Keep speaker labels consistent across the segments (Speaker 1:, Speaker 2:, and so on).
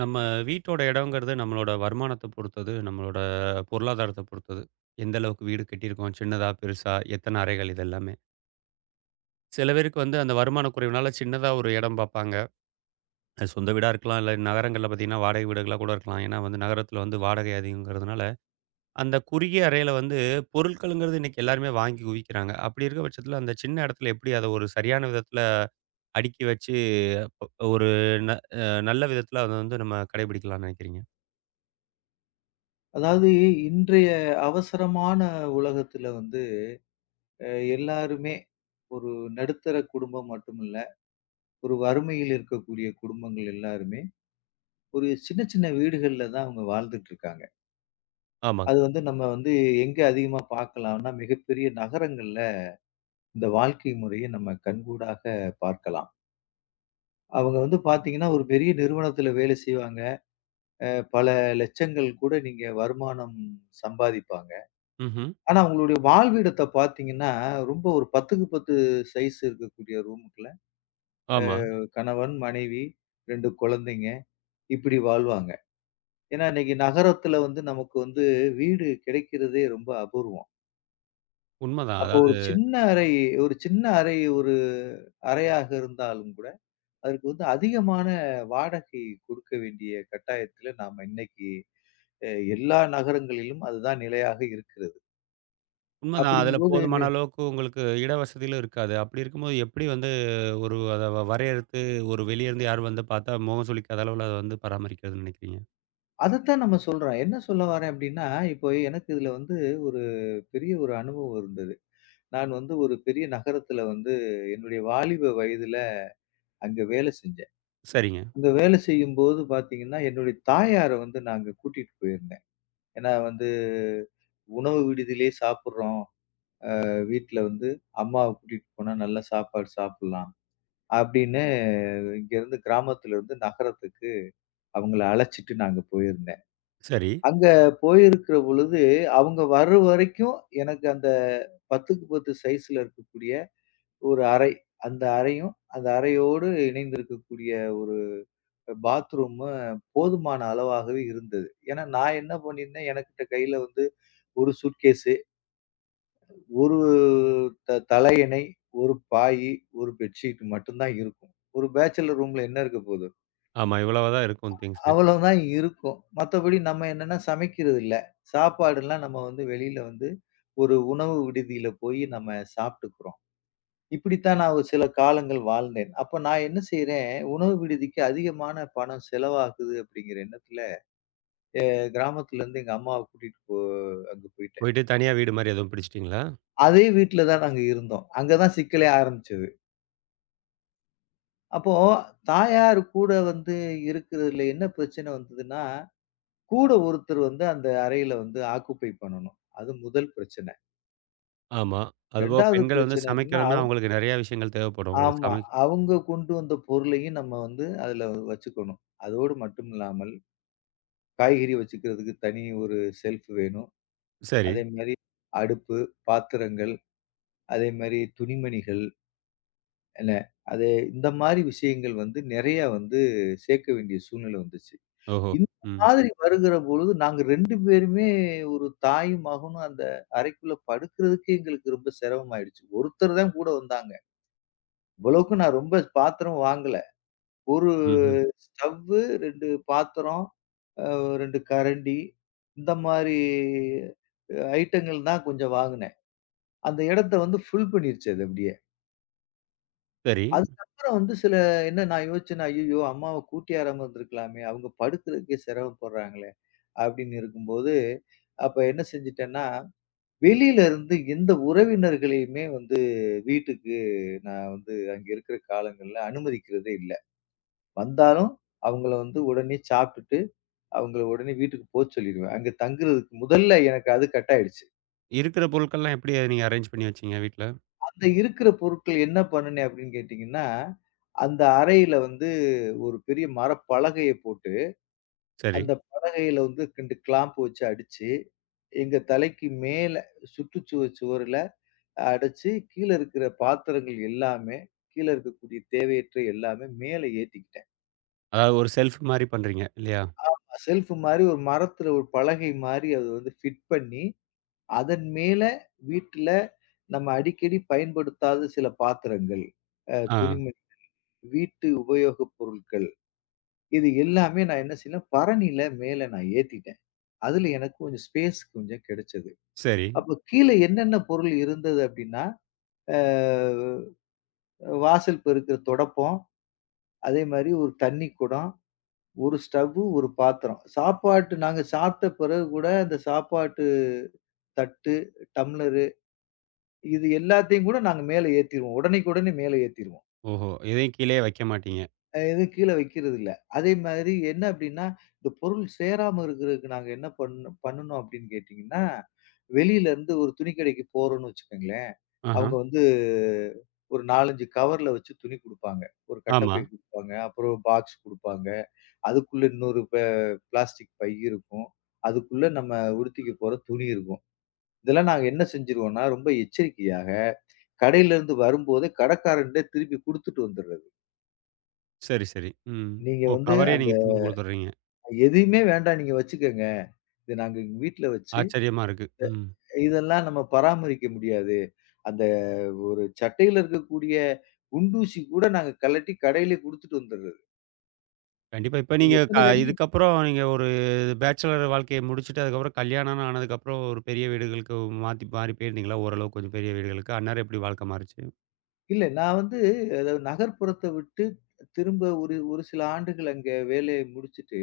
Speaker 1: நம்ம வீட்டோட இடங்கிறது நம்மளோட வருமானத்த பொறுத்தது, நம்மளோட பொருளாதாரத்த பொறுத்தது. எந்த அளவுக்கு வீடு கட்டியிருக்கோம், சின்னதா, பெருசா, எத்தன அறைகள் இது எல்லாமே. சில பேருக்கு வந்து அந்த வருமான குறைவுனால சின்னதா ஒரு இடம் பார்ப்பாங்க. அது சொந்த வீடா இருக்கலாம், இல்ல நகரங்கள்ல பார்த்தீங்கன்னா வாடகை வீடுகளா கூட இருக்கலாம். ஏன்னா வந்து நகரத்தில வந்து வாடகை அதிகங்கிறதுனால, அந்த குறுகிய அறையில வந்து பொருட்களுங்கிறது இன்னைக்கு எல்லாருமே வாங்கி குவிக்கிறாங்க. அப்படி இருக்க பட்சத்தில அந்த சின்ன இடத்துல எப்படி அத ஒரு சரியான விதத்தில அடுக்கி வச்சு, ஒரு ந அ நல்ல விதத்தில அத வந்து நம்ம கடைபிடிக்கலாம்னு நினைக்கிறீங்க?
Speaker 2: அதாவது, இன்றைய அவசரமான உலகத்துல வந்து, எல்லாருமே ஒரு நடுத்தர குடும்பம் மட்டுமில்ல, ஒரு வறுமையில் இருக்கக்கூடிய குடும்பங்கள் எல்லாருமே ஒரு சின்ன சின்ன வீடுகள்ல தான் அவங்க வாழ்ந்துட்டு இருக்காங்க.
Speaker 1: ஆமாங்க.
Speaker 2: அது வந்து நம்ம வந்து எங்க அதிகமா பார்க்கலாம்னா மிகப்பெரிய நகரங்கள்ல இந்த வாழ்க்கை முறையை நம்ம கண்கூடாக பார்க்கலாம். அவங்க வந்து பாத்தீங்கன்னா ஒரு பெரிய நிறுவனத்துல வேலை செய்வாங்க. பல லட்சங்கள் கூட நீங்க வருமானம் சம்பாதிப்பாங்க.
Speaker 1: ம்ஹ்ம்.
Speaker 2: ஆனா, உங்களுடைய வாழ்விடத்த பார்த்தீங்கன்னா, ரொம்ப ஒரு 10க்கு 10 சைஸ் இருக்கக்கூடிய ரூமுக்குள்ள,
Speaker 1: ஆமா.
Speaker 2: கணவன், மனைவி, 2 குழந்தைங்க, இப்படி வாழ்வாங்க. ஏன்னா, இன்னைக்கு நகரத்துல வந்து நமக்கு வந்து வீடு கிடைக்கிறதே ரொம்ப அபூர்வம்.
Speaker 1: உண்மதான்.
Speaker 2: அப்போ
Speaker 1: அதாவது
Speaker 2: ஒரு அறையாக இருந்தாலும் கூட, அதற்கு வந்து அதிகமான வாடகை கொடுக்க வேண்டிய கட்டாயத்துல நாம இன்னைக்கு அ எல்லா நகரங்களிலும் அதுதான் நிலையாக இருக்கிறது.
Speaker 1: உண்மதான். அதுல
Speaker 2: அப்படிங்கும்போது
Speaker 1: போதுமான
Speaker 2: மி
Speaker 1: அளவுக்கு உங்களுக்கு இட வசதிகளும் இருக்காது. அப்படி இருக்கும்போது எப்படி வந்து ஒரு அத வரையறுத்து ஒரு வெளிய இருந்து யாரும் வந்து பார்த்தா முகம் சுளிக்காத அளவுல அத வந்து பராமரிக்கிறதுன்னு நெனைக்கிறீங்க?
Speaker 2: அதத்தான் நம்ம சொல்றோம். என்ன சொல்ல வரேன் அப்டின்னா, இப்போ எனக்கு இதுல வந்து ஒரு பெரிய ஒரு அனுபவம் இருந்தது. நான் வந்து ஒரு பெரிய நகரத்துல வந்து என்னுடைய வாலிப வயதுல அங்க வேலை செஞ்சேன்.
Speaker 1: சரிங்க.
Speaker 2: அங்க வேலை செய்யும்போது பாத்தீங்கன்னா, என்னுடைய தாயார வந்து நான் அங்க கூட்டிட்டு போயிருந்தேன். ஏன்னா வந்து உணவு விடுதியிலேயே சாப்பிடுறோம். வீட்ல வந்து அம்மாவ கூட்டிட்டு போனா நல்லா சாப்பாடு சாப்பிடலாம். அப்டின்னு இங்கருந்து கிராமத்துலருந்து நகரத்துக்கு அவங்கள அழைச்சிட்டு நாங்க போயிருந்தேன்.
Speaker 1: சரி.
Speaker 2: அங்க போயிருக்கிற பொழுது, அவங்க வர்ற வரைக்கும் எனக்கு அந்த 10க்கு 10 சைஸ்ல இருக்கக்கூடிய ஒரு அறை, அந்த அறையும், அந்த அறையோடு இணைந்திருக்கக்கூடிய ஒரு பாத்ரூமும் போதுமான அளவாகவே இருந்தது. ஏன்னா, நான் என்ன பண்ணியிருந்தேன், எனக்கிட்ட கையில வந்து ஒரு சூட்கேஸு, ஒரு தலையணை, ஒரு பாயி, ஒரு பெட்ஷீட் மட்டும் தான் இருக்கும். ஒரு பேச்சலர் ரூம்ல என்ன இருக்க போது?
Speaker 1: ஆமா. இவ்வளவா தான் இருக்கும் திங்ஸு.
Speaker 2: அவ்வளவுதான் இருக்கும். மத்தபடி நம்ம என்னன்னா சமைக்கிறது இல்ல. சாப்பாடுலாம் நம்ம வந்து வெளியில வந்து ஒரு உணவு விடுதியில போய் நம்ம சாப்பிட்டுக்கிறோம். இப்படித்தான் நான் ஒரு சில காலங்கள் வாழ்ந்தேன். அப்ப நான் என்ன செய்றேன், உணவு விடுதிக்கு அதிகமான பணம் செலவாகுது அப்படிங்கிற எண்ணத்துல, கிராமத்துல இருந்து எங்க அம்மாவ கூட்டிட்டு அங்க போயிட்டேன்.
Speaker 1: போயிட்டு தனியா வீடு மாரி எதுவும் பிடிச்சிட்டீங்களா?
Speaker 2: அதே வீட்ல தான் நாங்க இருந்தோம். அங்க தான் சிக்கலே ஆரம்பிச்சது. அப்போ தாயார் கூட வந்து இருக்கிறதுல என்ன பிரச்சனை வந்ததுன்னா, கூட ஒருத்தர் வந்து அந்த அறையில வந்து ஆக்குபை பண்ணணும். அது முதல் பிரச்சனை.
Speaker 1: ஆமா. அதுபோக
Speaker 2: 2வது
Speaker 1: பெண்கள் வந்து
Speaker 2: பிரச்சனை என்னன்னா,
Speaker 1: சமைக்கணும்னா அவங்களுக்கு நெறைய விஷயங்கள் தேவைப்படும். ஒரு
Speaker 2: ஆமா,
Speaker 1: சமை
Speaker 2: அவங்க கொண்டு வந்த பொருளையும் நம்ம வந்து அதுல வச்சுக்கணும். அதோடு மட்டும் இல்லாமல், காய்கறி வச்சுக்கிறதுக்கு தனி ஒரு ஷெல்ஃப் வேணும்.
Speaker 1: சரி.
Speaker 2: அதேமாரி அடுப்பு, பாத்திரங்கள், அதேமாரி துணிமணிகள் இல்ல. அது இந்த மாரி விஷயங்கள் வந்து நெறைய வந்து சேர்க்க வேண்டிய சூழ்நிலை வந்துச்சு.
Speaker 1: ஓஹோ!
Speaker 2: இந்த
Speaker 1: ம்.
Speaker 2: மாதிரி வருகிற பொழுது நாங்க 2 பேருமே, ஒரு தாயும், மகனும், அந்த அறைக்குள்ள படுக்கிறதுக்கு எங்களுக்கு ரொம்ப சிரமமாயிடுச்சு. ஒருத்தர் தான் கூட வந்தாங்க. இவ்வளவுக்கும் நான் ரொம்ப பாத்திரம் வாங்கல. ஒரு
Speaker 1: ம்ஹ்ம்.
Speaker 2: ஸ்டவ்வு, 2 பாத்திரம், அ 2 கரண்டி, இந்த மாரி ஐட்டங்கள் தான் கொஞ்சம் வாங்குனேன். அந்த இடத்த வந்து ஃபுல் பண்ணிருச்சு அது அப்படியே.
Speaker 1: சரி.
Speaker 2: அதுக்கப்புறம் வந்து சில என்ன நான் யோசிச்சேன்னா, "ஐய்யய்யோ! அம்மாவ கூட்டியாராம இருந்திருக்கலாமே! அவங்க படுக்கிறதுக்கே சிரமப்படுறாங்களே!" அப்படின்னு இருக்கும்போது, அப்ப என்ன செஞ்சுட்டேன்னா, வெளியில இருந்து எந்த உறவினர்களையுமே வந்து வீட்டுக்கு நான் வந்து அங்க இருக்கிற காலங்கள்ல அனுமதிக்கிறதே இல்ல. வந்தாலும் அவங்கள வந்து உடனே சாப்பிட்டுட்டு, அவங்கள உடனே வீட்டுக்கு போ சொல்லிருவேன். அங்க தங்குறதுக்கு முதல்ல எனக்கு அது கட் ஆயிடுச்சு.
Speaker 1: இருக்கிற பொருட்கள்லாம் எப்படி நீங்க அரேஞ்ச் பண்ணி வச்சீங்க வீட்ல?
Speaker 2: அந்த இருக்கிற பொருட்கள் என்ன பண்ணுனேன் அப்படின்னு கேட்டீங்கன்னா, அந்த அறையில வந்து ஒரு பெரிய மரப்பலகைய போட்டு
Speaker 1: சரி.
Speaker 2: அந்த பலகையில வந்து கிண்டு கிளாம்ப் வச்சு அடிச்சு, எங்க தலைக்கு மேல சுற்றுச்சுவர் சுவருல அடைச்சு, கீழ இருக்கிற பாத்திரங்கள் எல்லாமே, கீழ இருக்கக்கூடிய தேவையற்ற எல்லாமே மேல ஏத்திக்கிட்டேன்.
Speaker 1: அதாவது ஒரு செல்ஃப் மாரி பண்றீங்க இல்லையா?
Speaker 2: ஷெல்ஃப் மாரி ஒரு மரத்துல ஒரு பலகை மாரி அது வந்து ஃபிட் பண்ணி, அதன் மேல வீட்ல நம்ம அடிக்கடி பயன்படுத்தாத சில பாத்திரங்கள்,
Speaker 1: ஆ.
Speaker 2: துணிமணி, வீட்டு உபயோகப் பொருட்கள், இது எல்லாமே நான் என்ன செய்யலாம், பரணியில மேல நான் ஏத்திட்டேன். அதுல எனக்கு கொஞ்சம் ஸ்பேஸ் கொஞ்சம் கிடைச்சது.
Speaker 1: சரி.
Speaker 2: அப்ப கீழ என்னென்ன பொருள் இருந்தது அப்படின்னா, அ வாசல் பெருக்குற துடைப்பம், அதே மாரி ஒரு தண்ணி குடம், ஒரு ஸ்டவ்வு, ஒரு பாத்திரம். சாப்பாட்டு நாங்க சாப்பிட்ட பிறகு கூட அந்த சாப்பாட்டு தட்டு, டம்ளரு, இது எல்லாத்தையும் கூட நாங்க மேல ஏத்திருவோம். உடனேக்கு உடனே மேல ஏத்திருவோம்.
Speaker 1: ஓஹோ! எதையும் கீழயே வைக்க மாட்டீங்க.
Speaker 2: எதுவும் கீழ வைக்கிறது இல்ல. அதே மாதிரி என்ன அப்டின்னா, இந்த பொருள் சேராம இருக்கிறதுக்கு நாங்க என்ன பண்ணணும் அப்படின்னு கேட்டீங்கன்னா, வெளியில இருந்து ஒரு துணி கடைக்கு போறோம்னு வச்சுக்கோங்களேன்.
Speaker 1: ஆஹா.
Speaker 2: அவங்க வந்து ஒரு 4, 5 கவர்ல வச்சு துணி குடுப்பாங்க. ஒரு
Speaker 1: ஆமா.
Speaker 2: கட்டப்பை குடுப்பாங்க. அப்புறம் பாக்ஸ் குடுப்பாங்க. அதுக்குள்ள இன்னொரு பிளாஸ்டிக் பை இருக்கும். அதுக்குள்ள நம்ம உடுத்திக்க போற துணி இருக்கும். இதெல்லாம் நாங்க என்ன செஞ்சுருவோம்னா, ரொம்ப எச்சரிக்கையாக கடையில இருந்து வரும்போதே கடைக்காரன்ட்ட திருப்பி குடுத்துட்டு வந்துர்றது.
Speaker 1: சரி, சரி. ம்.
Speaker 2: நீங்க
Speaker 1: ஓ!
Speaker 2: வந்து
Speaker 1: கவரே
Speaker 2: அந்த
Speaker 1: நீங்க திரும்ப குடுத்துடுறீங்க.
Speaker 2: எதையுமே வேண்டாம் நீங்க வச்சுக்கங்க, இது நாங்க எங்க வீட்ல வச்சு,
Speaker 1: ஆச்சரியமா இருக்கு. ம்.
Speaker 2: இதெல்லாம் நம்ம பராமரிக்க முடியாது. அந்த ஒரு சட்டையில இருக்கக்கூடிய குண்டூசி கூட நாங்க கழட்டி கடையில குடுத்துட்டு வந்துர்றது.
Speaker 1: கண்டிப்பா. இப்ப
Speaker 2: நீங்க
Speaker 1: நீங்க
Speaker 2: எத்தன கடைக்கு.
Speaker 1: இதுக்கப்புறம் நீங்க ஒரு பேச்சலர் வாழ்க்கைய முடிச்சுட்டு, அதுக்கப்புறம் கல்யாணம்னு ஆனதுக்கப்புறம் ஒரு பெரிய வீடுகளுக்கு மாத்தி மாறி போயிருந்தீங்களா? ஓரளவுக்கு கொஞ்சம் பெரிய வீடுகளுக்கு. அந்நேரம் எப்படி வாழ்க்கை மாறுச்சு?
Speaker 2: இல்ல, நான் வந்து அதாவது நகர்ப்புறத்த விட்டு திரும்ப ஒரு ஒரு சில ஆண்டுகள் அங்க வேலைய முடிச்சுட்டு,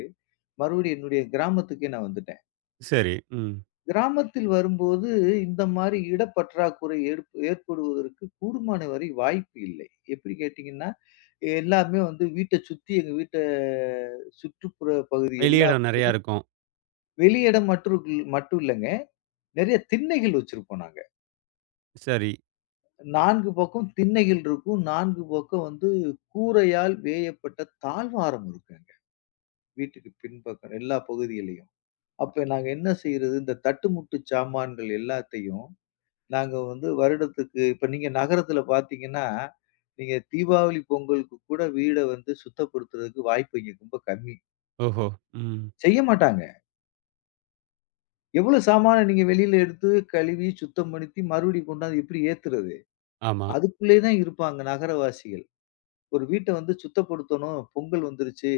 Speaker 2: மறுபடியும் என்னுடைய கிராமத்துக்கே நான் வந்துட்டேன்.
Speaker 1: சரி. ம்.
Speaker 2: கிராமத்தில் வரும்போது இந்த மாரி இடப்பற்றாக்குறை ஏற்படுவதற்கு கூடுமான வரை வாய்ப்பு இல்லை. எப்படி கேட்டீங்கன்னா, எல்லாமே வந்து வீட்ட சுத்தி எங்க வீட்ட சுற்றுப்புற பகுதி
Speaker 1: வெளி
Speaker 2: எல்லா
Speaker 1: இடம் நெறையா இருக்கும்.
Speaker 2: வெளியிடம் மற்றுக்கு மட்டும் இல்லங்க. நெறைய திண்ணைகள் வச்சிருப்போம் நாங்க.
Speaker 1: சரி.
Speaker 2: 4 பக்கம் திண்ணைகள் இருக்கும். 4 பக்கம் வந்து கூரையால் வேயப்பட்ட தாழ்வாரம் இருக்குங்க, வீட்டுக்கு பின்பக்கம் எல்லா பகுதியிலயும். அப்ப நாங்க என்ன செய்றது, இந்த தட்டுமுட்டு சாமான்கள் எல்லாத்தையும் நாங்க வந்து வருடத்துக்கு இப்ப நீங்க நகரத்துல பார்த்தீங்கன்னா, நீங்க தீபாவளி, பொங்கலுக்கு கூட வீட வந்து சுத்தப்படுத்துறதுக்கு வாய்ப்பு இங்க ரொம்ப கம்மி.
Speaker 1: ஓஹோ! ம்.
Speaker 2: செய்ய மாட்டாங்க. எவ்வளோ சாமான நீங்க வெளியில எடுத்து கழுவி, சுத்தம் படுத்தி மறுபடியும் கொண்டாந்து எப்படி ஏத்துறது?
Speaker 1: ஆமா.
Speaker 2: அதுக்குள்ளயே தான் இருப்பாங்க நகரவாசிகள். ஒரு வீட்ட வந்து சுத்தப்படுத்தணும், பொங்கல் வந்துருச்சு,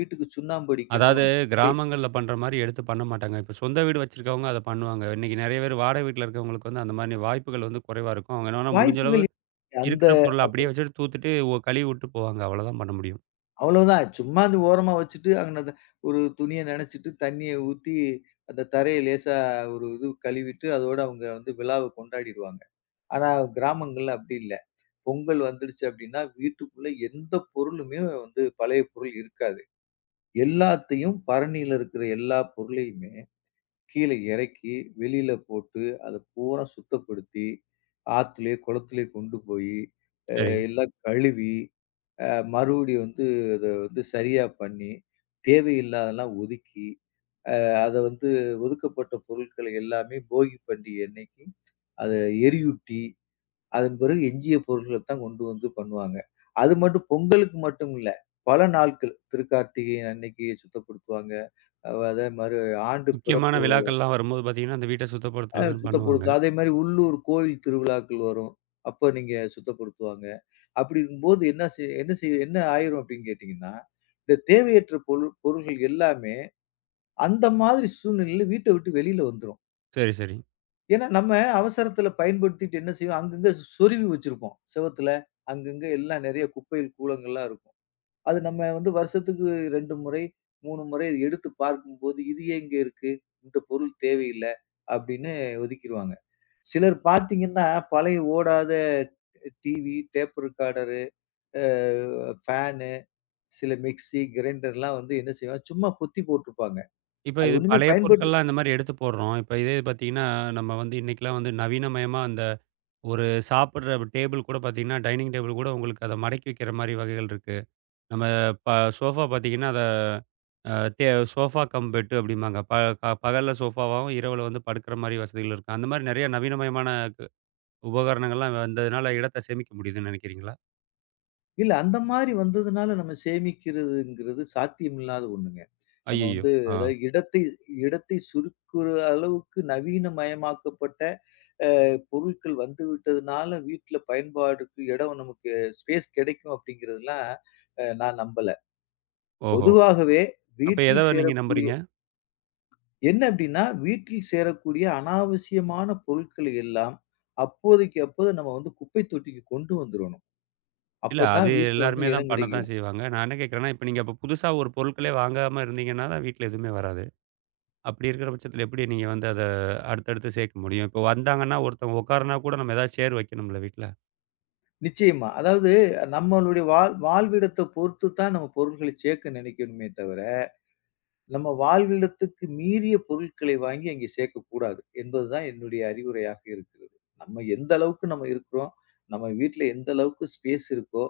Speaker 2: வீட்டுக்கு சுண்ணாம்பு
Speaker 1: அதாவது
Speaker 2: அடிக்கணும். எ
Speaker 1: கிராமங்கள்ல பண்ற மாரி எடுத்து பண்ண மாட்டாங்க. இப்ப சொந்த வீடு வச்சிருக்கவங்க அத பண்ணுவாங்க. இன்னைக்கு நெறைய பேர் வாடகை வீட்ல இருக்கவங்களுக்கு வந்து அந்த மாரி வாய்ப்புகள் வந்து குறைவா இருக்கும். அவங்க என்னன்னா முடிஞ்ச அளவு
Speaker 2: வாய்ப்புகள் இல்லை. அந்த
Speaker 1: இருக்கிற பொருள அப்படியே வச்சுட்டு தூத்துட்டு கழுவி விட்டு போவாங்க. அவ்வளோதான் பண்ண முடியும்.
Speaker 2: அவ்வளவுதான். சும்மா அந்த ஓரமா வச்சுட்டு, அங்கனத ஒரு துணிய நனச்சிட்டு, தண்ணிய ஊத்தி, அந்த தரைய லேசா ஒரு இது கழுவிட்டு, அதோட அவங்க வந்து விழாவ கொண்டாடிருவாங்க. ஆனா கிராமங்கள்ல அப்படி இல்ல. பொங்கல் வந்துடுச்சு அப்படின்னா, வீட்டுக்குள்ள எந்த பொருளுமே வந்து பழைய பொருள் இருக்காது. எல்லாத்தையும் பரணியில இருக்கிற எல்லா பொருளையுமே கீழ இறக்கி, வெளியில போட்டு, அத பூரா சுத்தப்படுத்தி, ஆத்துலயோ, குளத்திலயோ கொண்டு போயி
Speaker 1: சரி.
Speaker 2: எல்லாம் கழுவி, அ மறுபடியும் வந்து அத வந்து சரியா பண்ணி, தேவையில்லாததெல்லாம் ஒதுக்கி, அத வந்து ஒதுக்கப்பட்ட பொருட்கள் எல்லாமே போகி பண்டிகை அன்னைக்கு அத எரியூட்டி, அதன் பிறகு எஞ்சிய பொருட்கள தான் கொண்டு வந்து பண்ணுவாங்க. அது மட்டும் பொங்கலுக்கு மட்டும் இல்ல. பல நாட்கள் திருக்கார்த்திகை அன்னைக்கு சுத்தப்படுத்துவாங்க. அதே மாரி ஆண்டு
Speaker 1: முக்கியமான
Speaker 2: பிறப்பு
Speaker 1: விழாக்கள்லாம் வரும்போது பார்த்தீங்கன்னா, அந்த வீட்ட சுத்தப்படுத்துறதுன்னு பண்ணுவாங்க.
Speaker 2: சுத்தப்படுத்தும். அதே மாரி உள்ளூர் கோயில் திருவிழாக்கள் வரும். அப்ப நீங்க சுத்தப்படுத்துவாங்க. அப்படி இருக்கும்போது என்ன ஆயிரும் அப்படின்னு கேட்டீங்கன்னா, இந்த தேவையற்ற பொருள்கள் எல்லாமே அந்த மாதிரி சூழ்நிலையில வீட்ட விட்டு வெளியில வந்துரும்.
Speaker 1: சரி, சரி.
Speaker 2: ஏன்னா நம்ம அவசரத்துல பயன்படுத்திட்டு என்ன செய்வோம், அங்கங்க சொருவி வச்சிருப்போம். செவுத்துல, அங்கங்க எல்லாம் நெறைய குப்பைகள் கூளங்கள்லாம் இருக்கும். அது நம்ம வந்து வருஷத்துக்கு 2 முறை, 3 முறை இது எடுத்து பார்க்கும்போது, "இது எங்க இருக்கு? இந்த பொருள் தேவையில்ல." அப்படின்னு ஒதுக்கிருவாங்க. சிலர் பார்த்தீங்கன்னா, பழைய ஓடாத டிவி, டேப் ரெக்கார்டரு, அ ஃபேனு, சில மிக்ஸி, கிரைண்டர்லாம் வந்து என்ன செய்வாங்க, சும்மா பொத்தி போட்டுருப்பாங்க.
Speaker 1: இப்ப
Speaker 2: அது
Speaker 1: இது
Speaker 2: ஒண்ணுமே
Speaker 1: பழைய பொருட்கள்லாம் இந்த மாரி எடுத்து போடுறோம். இப்ப இதே பார்த்தீங்கன்னா, நம்ம வந்து இன்னைக்கெல்லாம் வந்து நவீனமயமா அந்த ஒரு சாப்பிடுற டேபிள் கூட பார்த்தீங்கன்னா, டைனிங் டேபிள் கூட உங்களுக்கு அத மடக்கி வைக்கிற மாரி வகைகள் இருக்கு. நம்ம ப சோஃபா பார்த்தீங்கன்னா, அத அ தே சோஃபா கம் பெட்டு அப்படிம்பாங்க. ப க பகல்ல சோஃபாவாவும், இரவுல வந்து படுக்கிற மாரி வசதிகள் இருக்கு. அந்த மாரி நெறைய நவீனமயமான கு உபகரணங்கள்லாம் வந்ததுனால இடத்த சேமிக்க முடியுதுன்னு நெனைக்கிறீங்களா?
Speaker 2: இல்ல, அந்த மாரி வந்ததுனால நம்ம சேமிக்கிறதுங்கிறது சாத்தியமில்லாத ஒண்ணுங்க. நம்ம
Speaker 1: ஐய்யய்யோ!
Speaker 2: வந்து
Speaker 1: ஆ.
Speaker 2: அதாவது இடத்தை இடத்தை சுருக்குற அளவுக்கு நவீனமயமாக்கப்பட்ட பொருட்கள் வந்து விட்டதுனால வீட்ல பயன்பாடுக்கு இடம் நமக்கு ஸ்பேஸ் கிடைக்கும் அப்படிங்கிறதெல்லாம் நான் நம்பல.
Speaker 1: ஓஹோ!
Speaker 2: பொதுவாகவே
Speaker 1: அப்ப எத
Speaker 2: வீட்டில்
Speaker 1: நீங்க
Speaker 2: சேரக்கூடிய
Speaker 1: நம்புறீங்க?
Speaker 2: என்ன அப்படின்னா, வீட்டில் சேரக்கூடிய அனாவசியமான பொருட்களை எல்லாம் அப்போதைக்கு அப்போது நம்ம வந்து குப்பை தொட்டிக்கு கொண்டு வந்துரணும்.
Speaker 1: இல்ல
Speaker 2: அப்பதான்
Speaker 1: அது
Speaker 2: வீட்ல வந்து
Speaker 1: எல்லாருமே தான்
Speaker 2: இடம்
Speaker 1: பண்ண தான்
Speaker 2: கிடைக்கும்.
Speaker 1: செய்வாங்க. நான் என்ன கேட்கிறேன்னா, இப்ப நீங்க அப்ப புதுசா ஒரு பொருட்களே வாங்காம இருந்தீங்கன்னா தான் வீட்ல எதுவுமே வராது. அப்படி இருக்கிற பட்சத்தில எப்படி நீங்க வந்து அத அடுத்தடுத்து சேர்க்க முடியும்? இப்போ வந்தாங்கன்னா, ஒருத்தவங்க உட்காருனா கூட நம்ம ஏதாவது சேர் வைக்கணும்ல வீட்ல?
Speaker 2: நிச்சயமா. அதாவது நம்மளுடைய வாழ்விடத்த பொறுத்து தான் நம்ம பொருள்களை சேர்க்க நினைக்கணுமே தவிர, நம்ம வாழ்விடத்துக்கு மீறிய பொருட்களை வாங்கி அங்கே சேர்க்கக்கூடாது என்பதுதான் என்னுடைய அறிவுரையாக இருக்கிறது. நம்ம எந்த அளவுக்கு நம்ம இருக்கிறோம், நம்ம வீட்ல எந்த அளவுக்கு ஸ்பேஸ் இருக்கோ,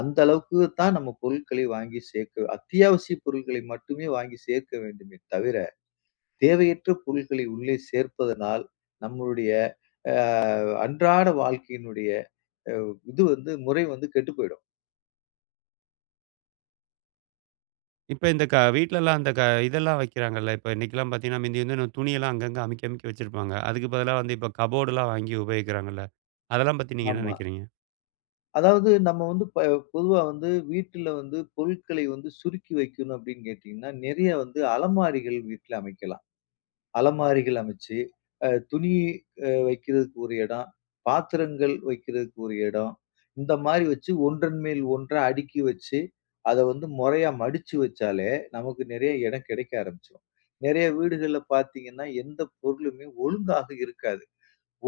Speaker 2: அந்த அளவுக்கு தான் நம்ம பொருட்களை வாங்கி சேர்க்க, அத்தியாவசிய பொருட்களை மட்டுமே வாங்கி சேர்க்க வேண்டுமே தவிர, தேவையற்ற பொருட்களை உள்ளே சேர்ப்பதனால் நம்மளுடைய அ அன்றாட வாழ்க்கையினுடைய அ இது வந்து முறை வந்து கெட்டுப் போயிடும்.
Speaker 1: இப்ப இந்த வீட்லலாம் அந்த இதெல்லாம் வைக்கிறாங்கல்ல. இப்ப இன்னைக்கெல்லாம் பார்த்தீங்கன்னா, முந்தி வந்து நம்ம துணியெல்லாம் அங்கங்க அமுக்கி அமுக்கி வச்சிருப்பாங்க. அதுக்கு பதிலா வந்து இப்ப கபோர்டுலாம் வாங்கி உபயோகிக்கிறாங்கல்ல. அதெல்லாம் பத்தி நீங்க என்ன
Speaker 2: ஆமா.
Speaker 1: நினைக்கிறீங்க?
Speaker 2: அதாவது நம்ம வந்து பொதுவா வந்து வீட்டுல வந்து பொருட்களை வந்து சுருக்கி வைக்கணும் அப்படின்னு கேட்டீங்கன்னா, நிறைய வந்து அலமாரிகள் வீட்ல அமைக்கலாம். அலமாரிகள் அமைச்சு, அ துணி அ வைக்கிறதுக்கு ஒரு இடம், பாத்திரங்கள் வைக்கிறதுக்கு ஒரு இடம். இந்த மாரி வச்சு ஒன்றன் மேல் ஒன்றா அடுக்கி வச்சு, அத வந்து முறையா மடிச்சு வச்சாலே, நமக்கு நிறைய இடம் கிடைக்க ஆரம்பிச்சுரும். நிறைய வீடுகள்ல பார்த்தீங்கன்னா, எந்த பொருளுமே ஒழுங்காக இருக்காது.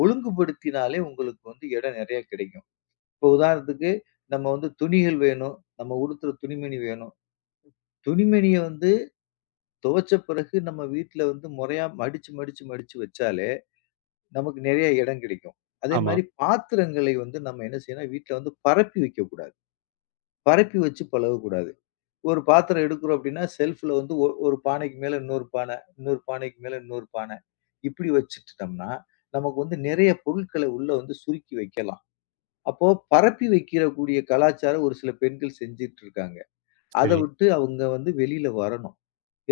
Speaker 2: ஒழுங்குபடுத்தினாலே உங்களுக்கு வந்து இடம் நிறைய கிடைக்கும். இப்போ உதாரணத்துக்கு நம்ம வந்து துணிகள் வேணும். நம்ம உடுத்துற துணிமணி வேணும். துணிமணிய வந்து துவைச்ச பிறகு நம்ம வீட்ல வந்து முறையா மடிச்சு, மடிச்சு, மடிச்சு வச்சாலே நமக்கு நெறைய இடம் கிடைக்கும். அதே
Speaker 1: ஆமா.
Speaker 2: மாரி பாத்திரங்களை வந்து நம்ம என்ன செய்யணும்னா, வீட்ல வந்து பரப்பி வைக்கக்கூடாது. பரப்பி வச்சு பழகக்கூடாது. ஒரு பாத்திரம் எடுக்கிறோம் அப்படின்னா, செல்ஃப்ல வந்து ஒரு பானைக்கு மேல இன்னொரு பானை, இன்னொரு பானைக்கு மேல இன்னொரு பானை. இப்படி வச்சுட்டுட்டோம்னா, நமக்கு வந்து நெறைய பொருட்களை உள்ள வந்து சுருக்கி வைக்கலாம். அப்போ பரப்பி வைக்கிற கூடிய கலாச்சாரம் ஒரு சில பெண்கள் செஞ்சுட்டு இருக்காங்க. அத
Speaker 1: சரி.
Speaker 2: விட்டு அவங்க வந்து வெளியில வரணும்.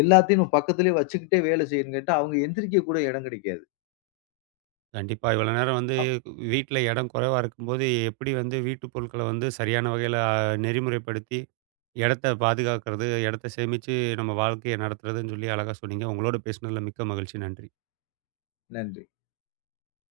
Speaker 2: எல்லாத்தையும் நம்ம பக்கத்திலேயே வச்சுக்கிட்டே வேலை செய்யணும்னு கேட்டா, அவங்க எந்திரிக்க கூட இடம் கிடைக்காது.
Speaker 1: கண்டிப்பா. இவ்வளோ நேரம் வந்து
Speaker 2: அப்
Speaker 1: வீட்ல இடம் குறைவா இருக்கும்போது, எப்படி வந்து வீட்டு பொருட்கள வந்து சரியான வகையில நெறிமுறைப்படுத்தி, இடத்த பாதுகாக்கிறது, இடத்த சேமிச்சு நம்ம வாழ்க்கைய நடத்துறதுன்னு சொல்லி அழகா சொன்னீங்க. உங்களோட பேசினதில மிக்க மகிழ்ச்சி. நன்றி.
Speaker 2: நன்றி.